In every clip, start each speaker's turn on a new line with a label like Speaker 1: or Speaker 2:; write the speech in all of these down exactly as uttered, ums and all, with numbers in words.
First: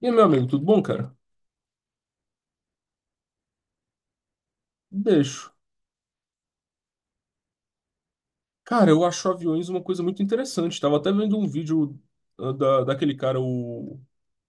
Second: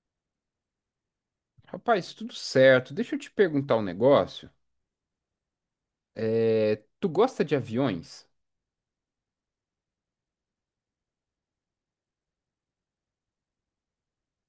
Speaker 1: E aí, meu amigo, tudo bom, cara?
Speaker 2: Rapaz, tudo certo. Deixa eu te perguntar um negócio.
Speaker 1: Deixo.
Speaker 2: É, tu gosta de aviões?
Speaker 1: Cara, eu acho aviões uma coisa muito interessante. Tava até vendo um vídeo ah, da, daquele cara, o,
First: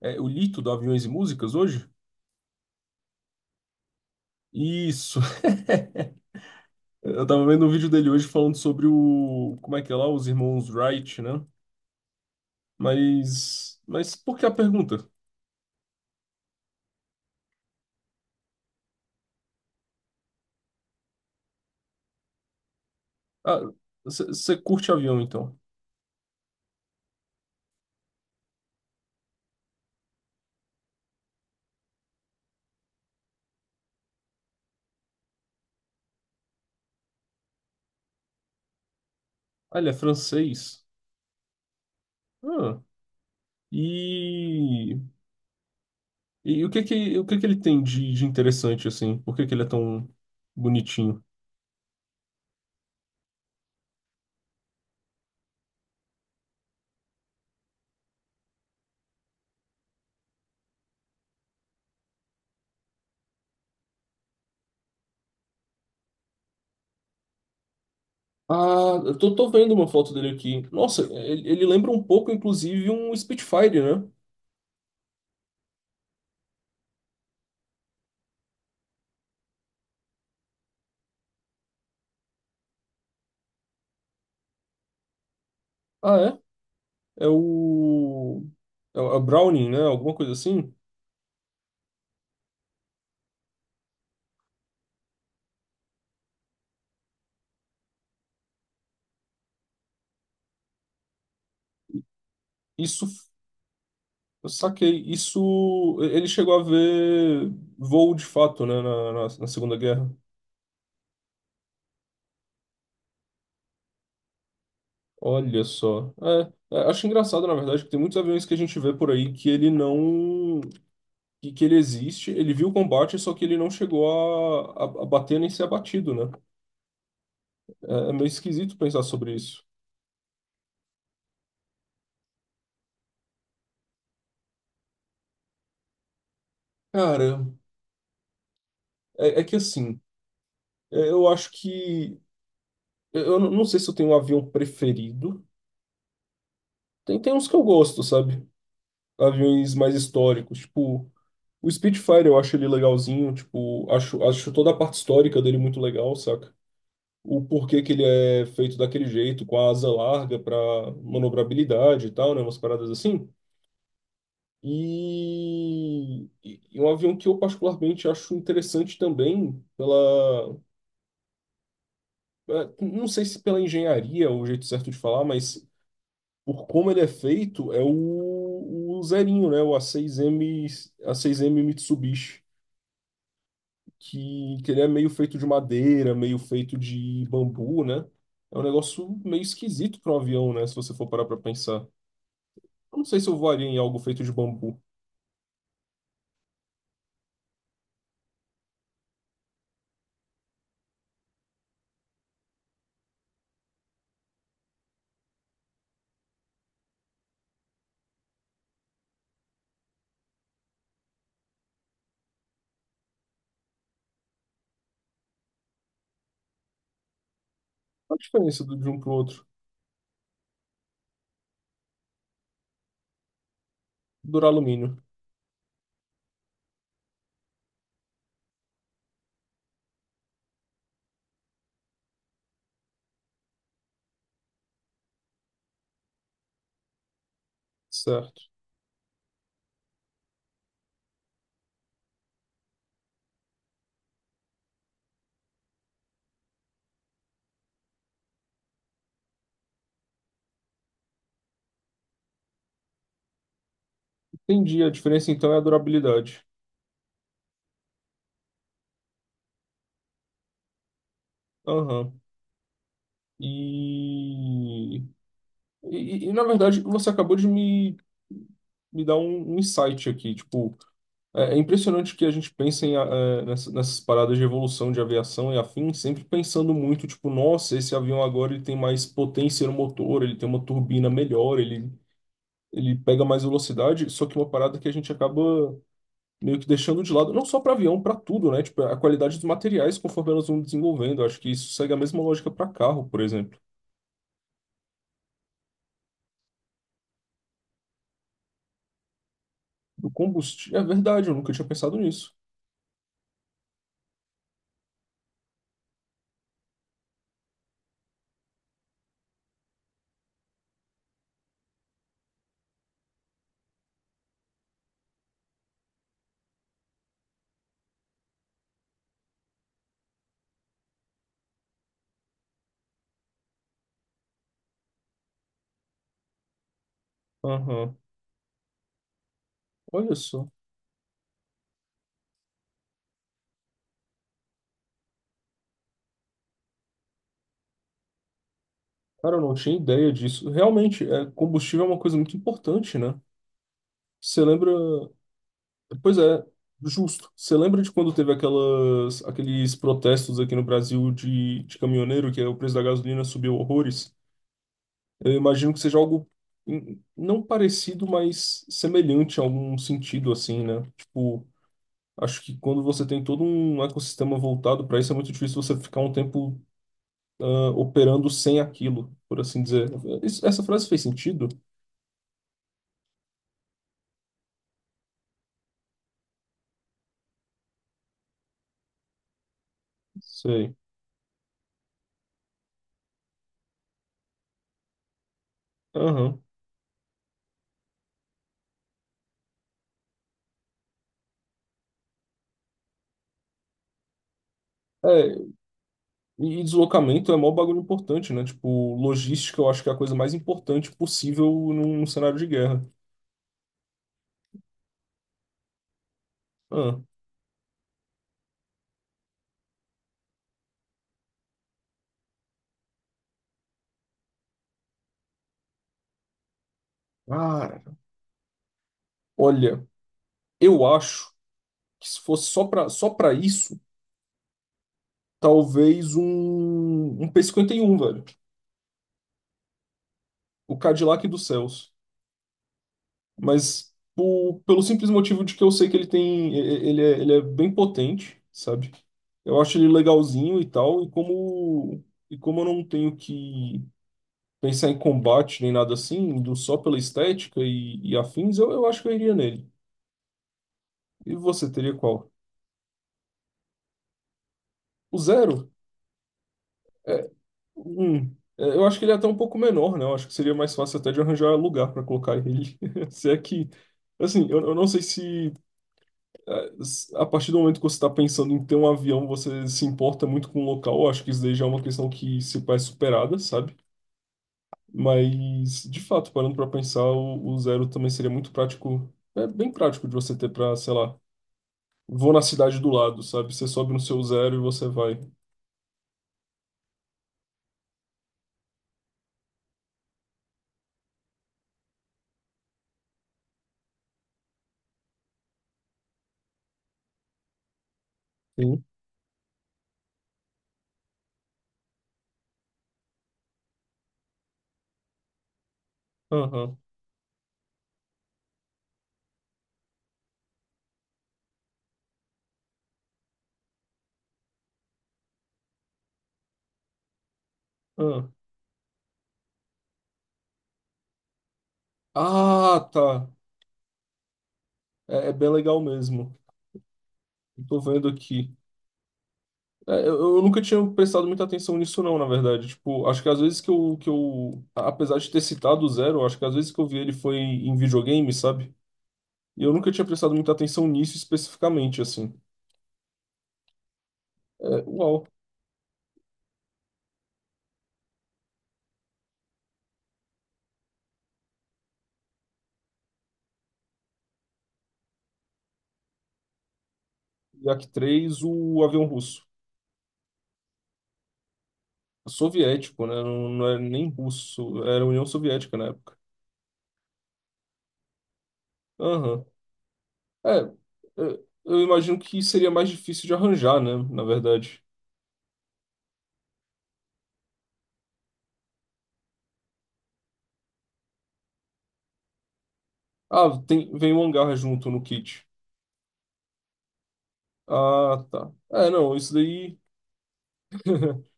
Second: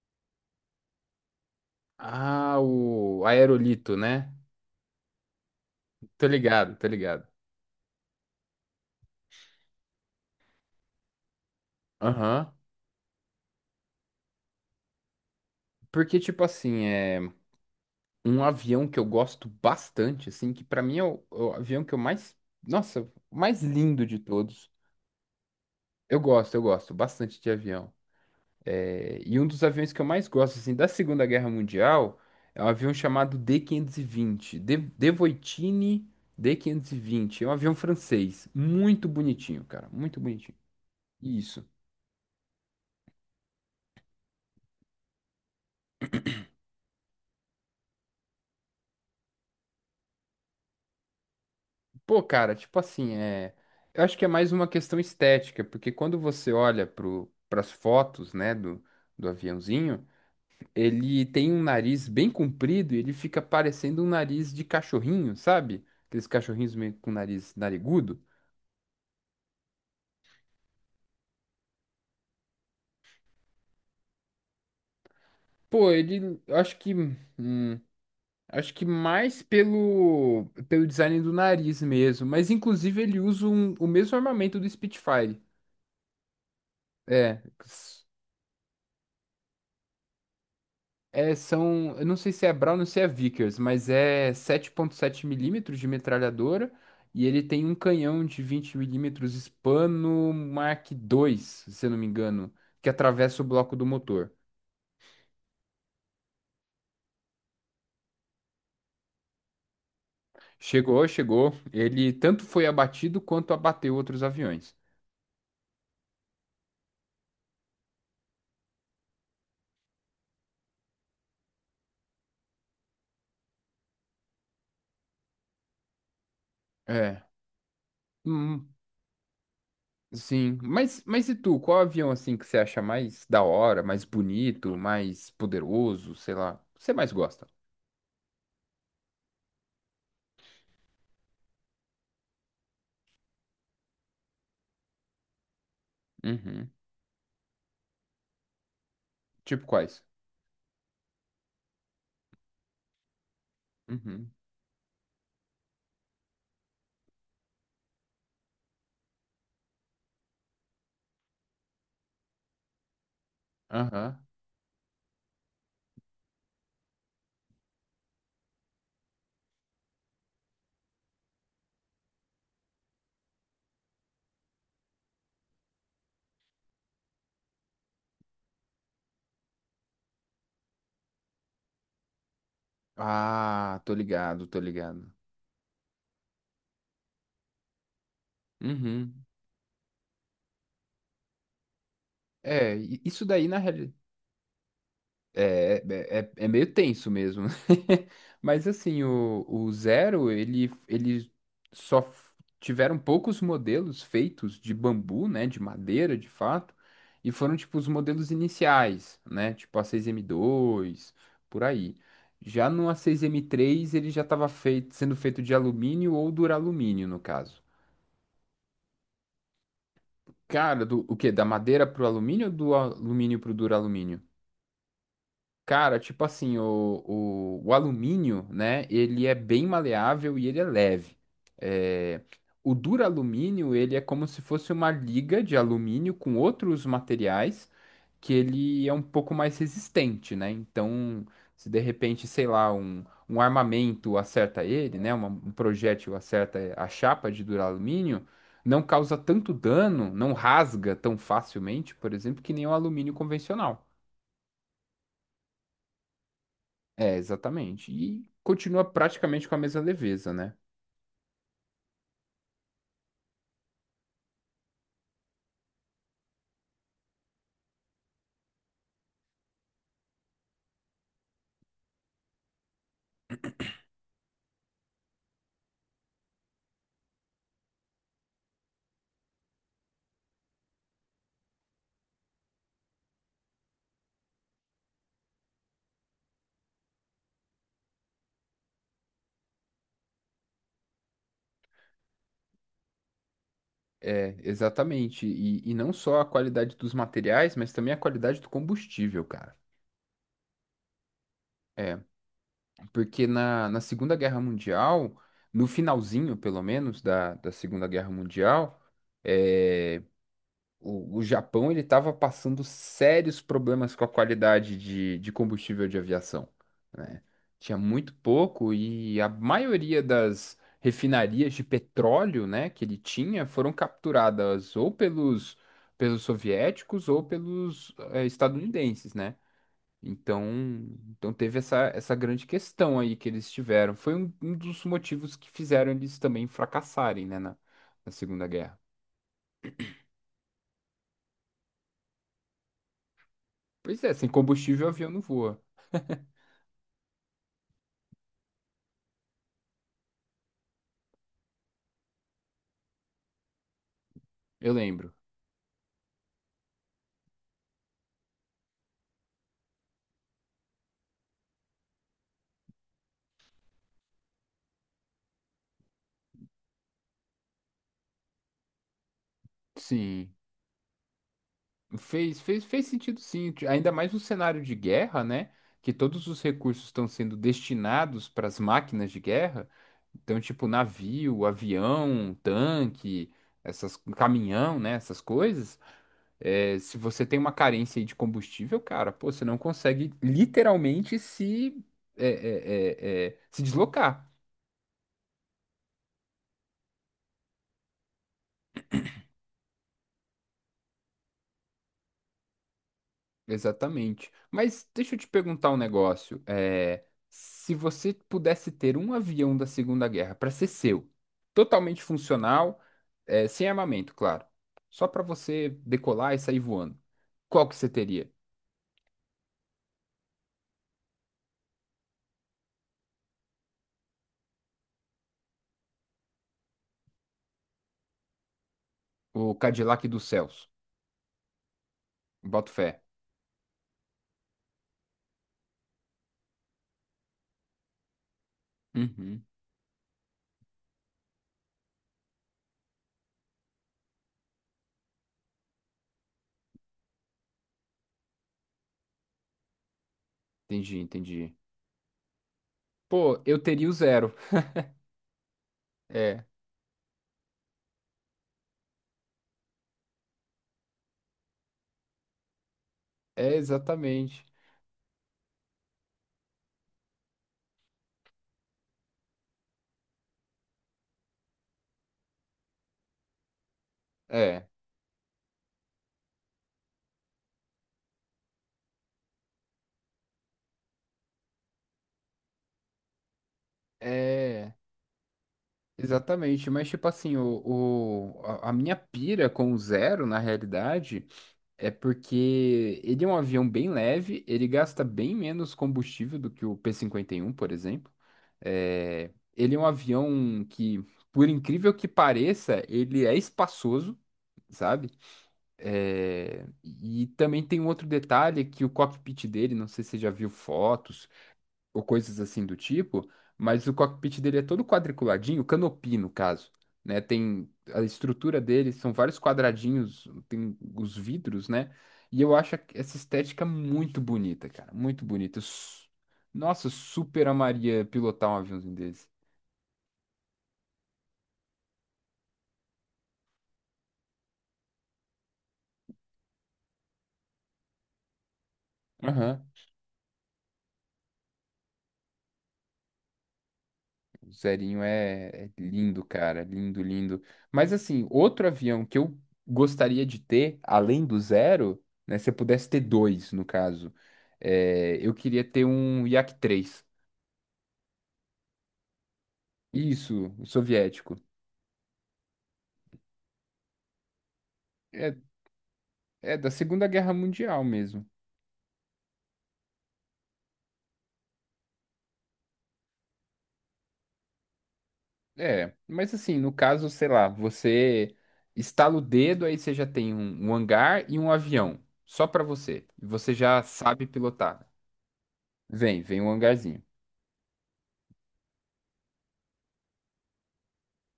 Speaker 1: é, o Lito, do Aviões e Músicas, hoje.
Speaker 2: Ah, o aerolito, né?
Speaker 1: Isso.
Speaker 2: Tô ligado, tô ligado.
Speaker 1: Eu tava vendo um vídeo dele hoje falando sobre o... como é que é lá? Os irmãos Wright, né?
Speaker 2: Aham.
Speaker 1: Mas... Mas por que a pergunta?
Speaker 2: Porque, tipo assim, é um avião que eu gosto bastante, assim, que pra mim é o, é o avião que eu mais. Nossa, o
Speaker 1: Ah,
Speaker 2: mais lindo de
Speaker 1: você
Speaker 2: todos.
Speaker 1: curte avião, então?
Speaker 2: Eu gosto, eu gosto bastante de avião. É, e um dos aviões que eu mais gosto, assim, da Segunda Guerra Mundial é um avião chamado dê quinhentos e vinte. De, Devoitine dê quinhentos e vinte. É um avião francês. Muito bonitinho,
Speaker 1: Ah,
Speaker 2: cara.
Speaker 1: ele é
Speaker 2: Muito bonitinho.
Speaker 1: francês?
Speaker 2: Isso.
Speaker 1: Ah, e... E o que que, o que que ele tem de, de interessante, assim? Por que que ele é tão bonitinho?
Speaker 2: Pô, cara, tipo assim, é... eu acho que é mais uma questão estética, porque quando você olha pro, pras fotos, né, do, do aviãozinho, ele tem um nariz bem comprido e ele fica parecendo um nariz de cachorrinho, sabe? Aqueles cachorrinhos meio com nariz narigudo.
Speaker 1: Ah, eu tô, tô vendo uma foto dele aqui. Nossa, ele, ele lembra um pouco, inclusive, um Spitfire, né?
Speaker 2: Pô, ele, eu acho que, hum, acho que mais pelo, pelo design do nariz mesmo, mas inclusive ele usa um- o mesmo armamento do Spitfire.
Speaker 1: Ah, é? É
Speaker 2: É, s-
Speaker 1: o. É o é o Browning, né? Alguma coisa assim?
Speaker 2: é, são, eu não sei se é Brown ou se é Vickers, mas é sete ponto sete milímetros de metralhadora e ele tem um canhão de vinte milímetros Spano Mark dois, se eu não me engano, que
Speaker 1: Isso.
Speaker 2: atravessa o bloco do motor.
Speaker 1: Eu saquei. Isso. Ele chegou a ver voo de fato, né? Na, na, na Segunda Guerra.
Speaker 2: Chegou, chegou, ele tanto foi abatido quanto abateu outros aviões.
Speaker 1: Olha só. É, é, acho engraçado, na verdade, que tem muitos aviões que a gente vê por aí que ele não. Que, que ele existe, ele viu o combate, só que ele não chegou a, a, a bater nem ser abatido, né?
Speaker 2: É.
Speaker 1: É, é meio
Speaker 2: Hum,
Speaker 1: esquisito pensar sobre isso.
Speaker 2: Sim, mas, mas e tu, qual avião assim que você acha mais da hora, mais bonito, mais poderoso, sei lá, que você mais
Speaker 1: Cara,
Speaker 2: gosta?
Speaker 1: é, é que assim, é, eu acho que. Eu não não sei se eu tenho um avião preferido.
Speaker 2: Uhum.
Speaker 1: Tem, tem uns que eu gosto, sabe?
Speaker 2: Tipo
Speaker 1: Aviões mais
Speaker 2: quais?
Speaker 1: históricos. Tipo, o Spitfire eu acho ele legalzinho. Tipo, acho,
Speaker 2: Uhum.
Speaker 1: acho toda a parte histórica dele muito legal, saca? O porquê que ele é feito daquele jeito, com a asa larga pra manobrabilidade e tal, né? Umas paradas assim.
Speaker 2: Aham.
Speaker 1: E, e e um avião que eu particularmente acho interessante também pela é, não sei se pela engenharia é o jeito certo de falar, mas por como ele é feito, é o, o zerinho, né? O A seis M, A seis M Mitsubishi,
Speaker 2: Ah, tô ligado,
Speaker 1: que,
Speaker 2: tô
Speaker 1: que ele é meio
Speaker 2: ligado.
Speaker 1: feito de madeira, meio feito de bambu, né? É um negócio
Speaker 2: Uhum.
Speaker 1: meio esquisito para um avião, né? Se você for parar para pensar.
Speaker 2: É,
Speaker 1: Eu
Speaker 2: i-
Speaker 1: não sei
Speaker 2: isso
Speaker 1: se eu
Speaker 2: daí na
Speaker 1: voaria em
Speaker 2: realidade.
Speaker 1: algo feito de bambu.
Speaker 2: É, é, é é meio tenso mesmo. Mas assim, o, o Zero, ele, ele só f- tiveram poucos modelos feitos de bambu, né? De madeira, de fato. E foram, tipo, os modelos iniciais, né? Tipo a seis M dois, por aí. Já no A seis M três, ele já estava feito, sendo feito de alumínio ou duralumínio, no caso.
Speaker 1: Qual a diferença do- de um para o outro?
Speaker 2: Cara, do, o quê? Da madeira pro alumínio ou do alumínio pro duralumínio?
Speaker 1: Duralumínio.
Speaker 2: Cara, tipo assim, o, o, o alumínio, né, ele é bem maleável e ele é leve. É, o duralumínio, ele é como se fosse uma liga de alumínio com outros materiais que
Speaker 1: Certo.
Speaker 2: ele é um pouco mais resistente, né? Então, se de repente, sei lá, um, um armamento acerta ele, né, uma- um projétil acerta a chapa de duralumínio, não causa tanto dano, não rasga tão facilmente, por exemplo, que nem o alumínio convencional.
Speaker 1: Entendi. A diferença então é a durabilidade.
Speaker 2: É, exatamente. E continua praticamente com a mesma leveza, né?
Speaker 1: Aham. E E, e- na verdade, você acabou de me, me dar um, um insight aqui. Tipo, é, é impressionante que a gente pense em, eh, nessa- nessas paradas de evolução de aviação e afins, sempre pensando muito, tipo, nossa, esse avião agora ele tem mais potência no motor, ele tem uma turbina melhor, ele, ele pega mais velocidade. Só que uma parada que a gente acaba meio que deixando de lado, não só para avião, para tudo, né? Tipo, a qualidade dos materiais conforme elas vão desenvolvendo. Eu acho que isso segue a mesma lógica para carro, por exemplo.
Speaker 2: É, exatamente. E, e não só a qualidade dos materiais, mas também a qualidade do combustível, cara.
Speaker 1: Do combustível. É verdade, eu nunca tinha pensado
Speaker 2: É,
Speaker 1: nisso.
Speaker 2: porque na, na Segunda Guerra Mundial, no finalzinho, pelo menos, da, da Segunda Guerra Mundial, eh, O, o Japão ele estava passando sérios problemas com a qualidade de, de combustível de aviação, né? Tinha muito pouco e a maioria das refinarias de petróleo, né, que ele tinha foram capturadas ou pelos, pelos soviéticos ou pelos
Speaker 1: Aham.
Speaker 2: eh, estadunidenses, né?
Speaker 1: Olha
Speaker 2: Então,
Speaker 1: só.
Speaker 2: então teve essa, essa grande questão aí que eles tiveram. Foi um, um dos motivos que fizeram eles também fracassarem, né, na, na Segunda Guerra.
Speaker 1: Cara, eu não tinha ideia disso. Realmente, é, combustível é uma coisa muito importante, né?
Speaker 2: Pois é, sem
Speaker 1: Você lembra.
Speaker 2: combustível o avião não voa.
Speaker 1: Pois é, justo. Você lembra de quando teve aquelas, aqueles protestos aqui no Brasil de, de caminhoneiro, que é o preço da gasolina subiu horrores?
Speaker 2: Eu lembro.
Speaker 1: Eu imagino que seja algo hum, não parecido, mas semelhante a algum sentido, assim, né? Tipo, acho que quando você tem todo um ecossistema voltado para isso, é muito difícil você ficar um tempo ah, operando sem aquilo, por assim dizer.
Speaker 2: Sim.
Speaker 1: Isso- essa frase fez sentido?
Speaker 2: Fez, fez, fez sentido, sim. Ti- Ainda mais no cenário de guerra, né? Que todos os recursos estão sendo destinados para as máquinas de guerra. Então, tipo,
Speaker 1: Sei.
Speaker 2: navio, avião, tanque, essas, caminhão, né? Essas coisas.
Speaker 1: Aham.
Speaker 2: É, se você tem uma carência aí de combustível, cara, pô, você não consegue literalmente se, é, é, é, é, se deslocar.
Speaker 1: É, e deslocamento é mó bagulho importante, né? Tipo, logística eu acho que é a coisa mais importante possível num cenário de guerra.
Speaker 2: Exatamente. Mas deixa eu te perguntar um negócio.
Speaker 1: Ah,
Speaker 2: É, se você pudesse ter um avião da Segunda Guerra para ser seu, totalmente funcional, é, sem armamento, claro, só para você decolar e sair voando, qual que você
Speaker 1: cara,
Speaker 2: teria?
Speaker 1: olha, eu acho que se fosse só pra, só pra isso, talvez um, um p cinquenta e um velho.
Speaker 2: O Cadillac dos céus.
Speaker 1: O Cadillac dos céus.
Speaker 2: Boto fé.
Speaker 1: Mas po- pelo simples motivo de que eu sei que ele tem. e- Ele é, ele é bem potente, sabe?
Speaker 2: Uhum,
Speaker 1: Eu acho ele legalzinho e tal, e como. E como eu não tenho que pensar em combate nem nada assim, indo só pela estética e, e afins, eu, eu acho que eu iria nele.
Speaker 2: entendi,
Speaker 1: E
Speaker 2: entendi.
Speaker 1: você teria qual?
Speaker 2: Pô, eu teria o Zero.
Speaker 1: O zero?
Speaker 2: É,
Speaker 1: É, um. É, eu acho que ele é até um pouco menor, né? Eu acho que seria mais fácil até de arranjar lugar para colocar ele. Se é
Speaker 2: é
Speaker 1: que.
Speaker 2: exatamente.
Speaker 1: Assim, eu, eu não sei se eh, s- a partir do momento que você está pensando em ter um avião, você se importa muito com o local. Eu acho que isso daí já é uma questão que se faz superada, sabe?
Speaker 2: É,
Speaker 1: Mas, de fato, parando para pensar, o, o zero também seria muito prático. É bem prático de você ter para, sei lá, vou na cidade do lado, sabe? Você sobe no seu zero e
Speaker 2: é.
Speaker 1: você vai.
Speaker 2: Exatamente, mas tipo assim, o, o- a a minha pira com o Zero, na realidade, é porque ele é um avião bem leve, ele gasta bem menos combustível do que o p cinquenta e um, por exemplo.
Speaker 1: Sim.
Speaker 2: É, ele é um avião que, por incrível que pareça, ele é espaçoso, sabe? É,
Speaker 1: Aham.
Speaker 2: e também tem um outro detalhe que o cockpit dele, não sei se você já viu fotos, ou coisas assim do tipo, mas o cockpit dele é todo quadriculadinho, canopy no caso, né? Tem a
Speaker 1: Aham.
Speaker 2: estrutura dele, são vários quadradinhos, tem os vidros, né? E eu acho
Speaker 1: Ah,
Speaker 2: essa
Speaker 1: tá.
Speaker 2: estética muito bonita, cara, muito
Speaker 1: É, é bem
Speaker 2: bonita. Eu
Speaker 1: legal
Speaker 2: su-
Speaker 1: mesmo.
Speaker 2: Nossa, eu super
Speaker 1: Eu tô
Speaker 2: amaria
Speaker 1: vendo
Speaker 2: pilotar
Speaker 1: aqui.
Speaker 2: um aviãozinho desse.
Speaker 1: É, eu, eu nunca tinha prestado muita atenção nisso, não, na verdade. Tipo, acho que às vezes que eu, que eu, a- apesar de ter citado o zero, acho que às vezes que eu vi ele foi em videogame, sabe? E eu nunca tinha prestado muita atenção nisso especificamente, assim.
Speaker 2: O
Speaker 1: É,
Speaker 2: Zerinho
Speaker 1: uau.
Speaker 2: é, é lindo, cara. Lindo, lindo. Mas assim, outro avião que eu gostaria de ter, além do Zero, né? Se eu pudesse ter dois, no caso, é, eu queria ter um Yak três.
Speaker 1: Yak três, o avião russo.
Speaker 2: Isso, o soviético.
Speaker 1: Soviético, né? Não, não era nem russo. Era União
Speaker 2: É,
Speaker 1: Soviética na época.
Speaker 2: é da Segunda Guerra Mundial mesmo.
Speaker 1: Aham. É, eu eu imagino que seria mais difícil de arranjar, né? Na verdade.
Speaker 2: É, mas assim, no caso, sei lá, você estala o dedo, aí você já tem um, um hangar e um avião, só pra você. E
Speaker 1: Ah,
Speaker 2: você já
Speaker 1: tem, vem um
Speaker 2: sabe
Speaker 1: hangar
Speaker 2: pilotar.
Speaker 1: junto no kit.
Speaker 2: Vem, vem um hangarzinho.
Speaker 1: Ah, tá. É, não, isso daí.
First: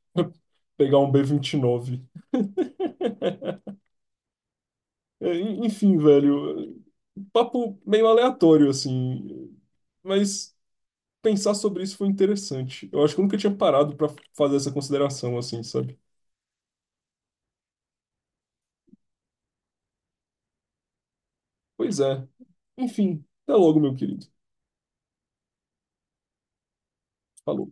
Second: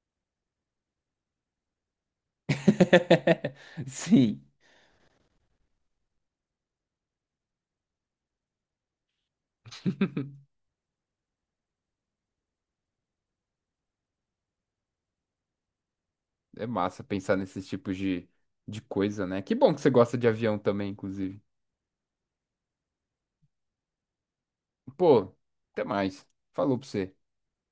Speaker 1: Pegar um B vinte e nove.
Speaker 2: Sim.
Speaker 1: É, en- Enfim, velho. Papo meio aleatório, assim. Mas pensar sobre isso foi interessante. Eu acho que eu nunca tinha parado pra fazer essa consideração, assim, sabe?
Speaker 2: É massa pensar nesses tipos de, de coisa, né? Que bom que você gosta de avião também, inclusive.
Speaker 1: Pois é. Enfim, até logo, meu querido.
Speaker 2: Pô, até mais. Falou pra você.
Speaker 1: Falou.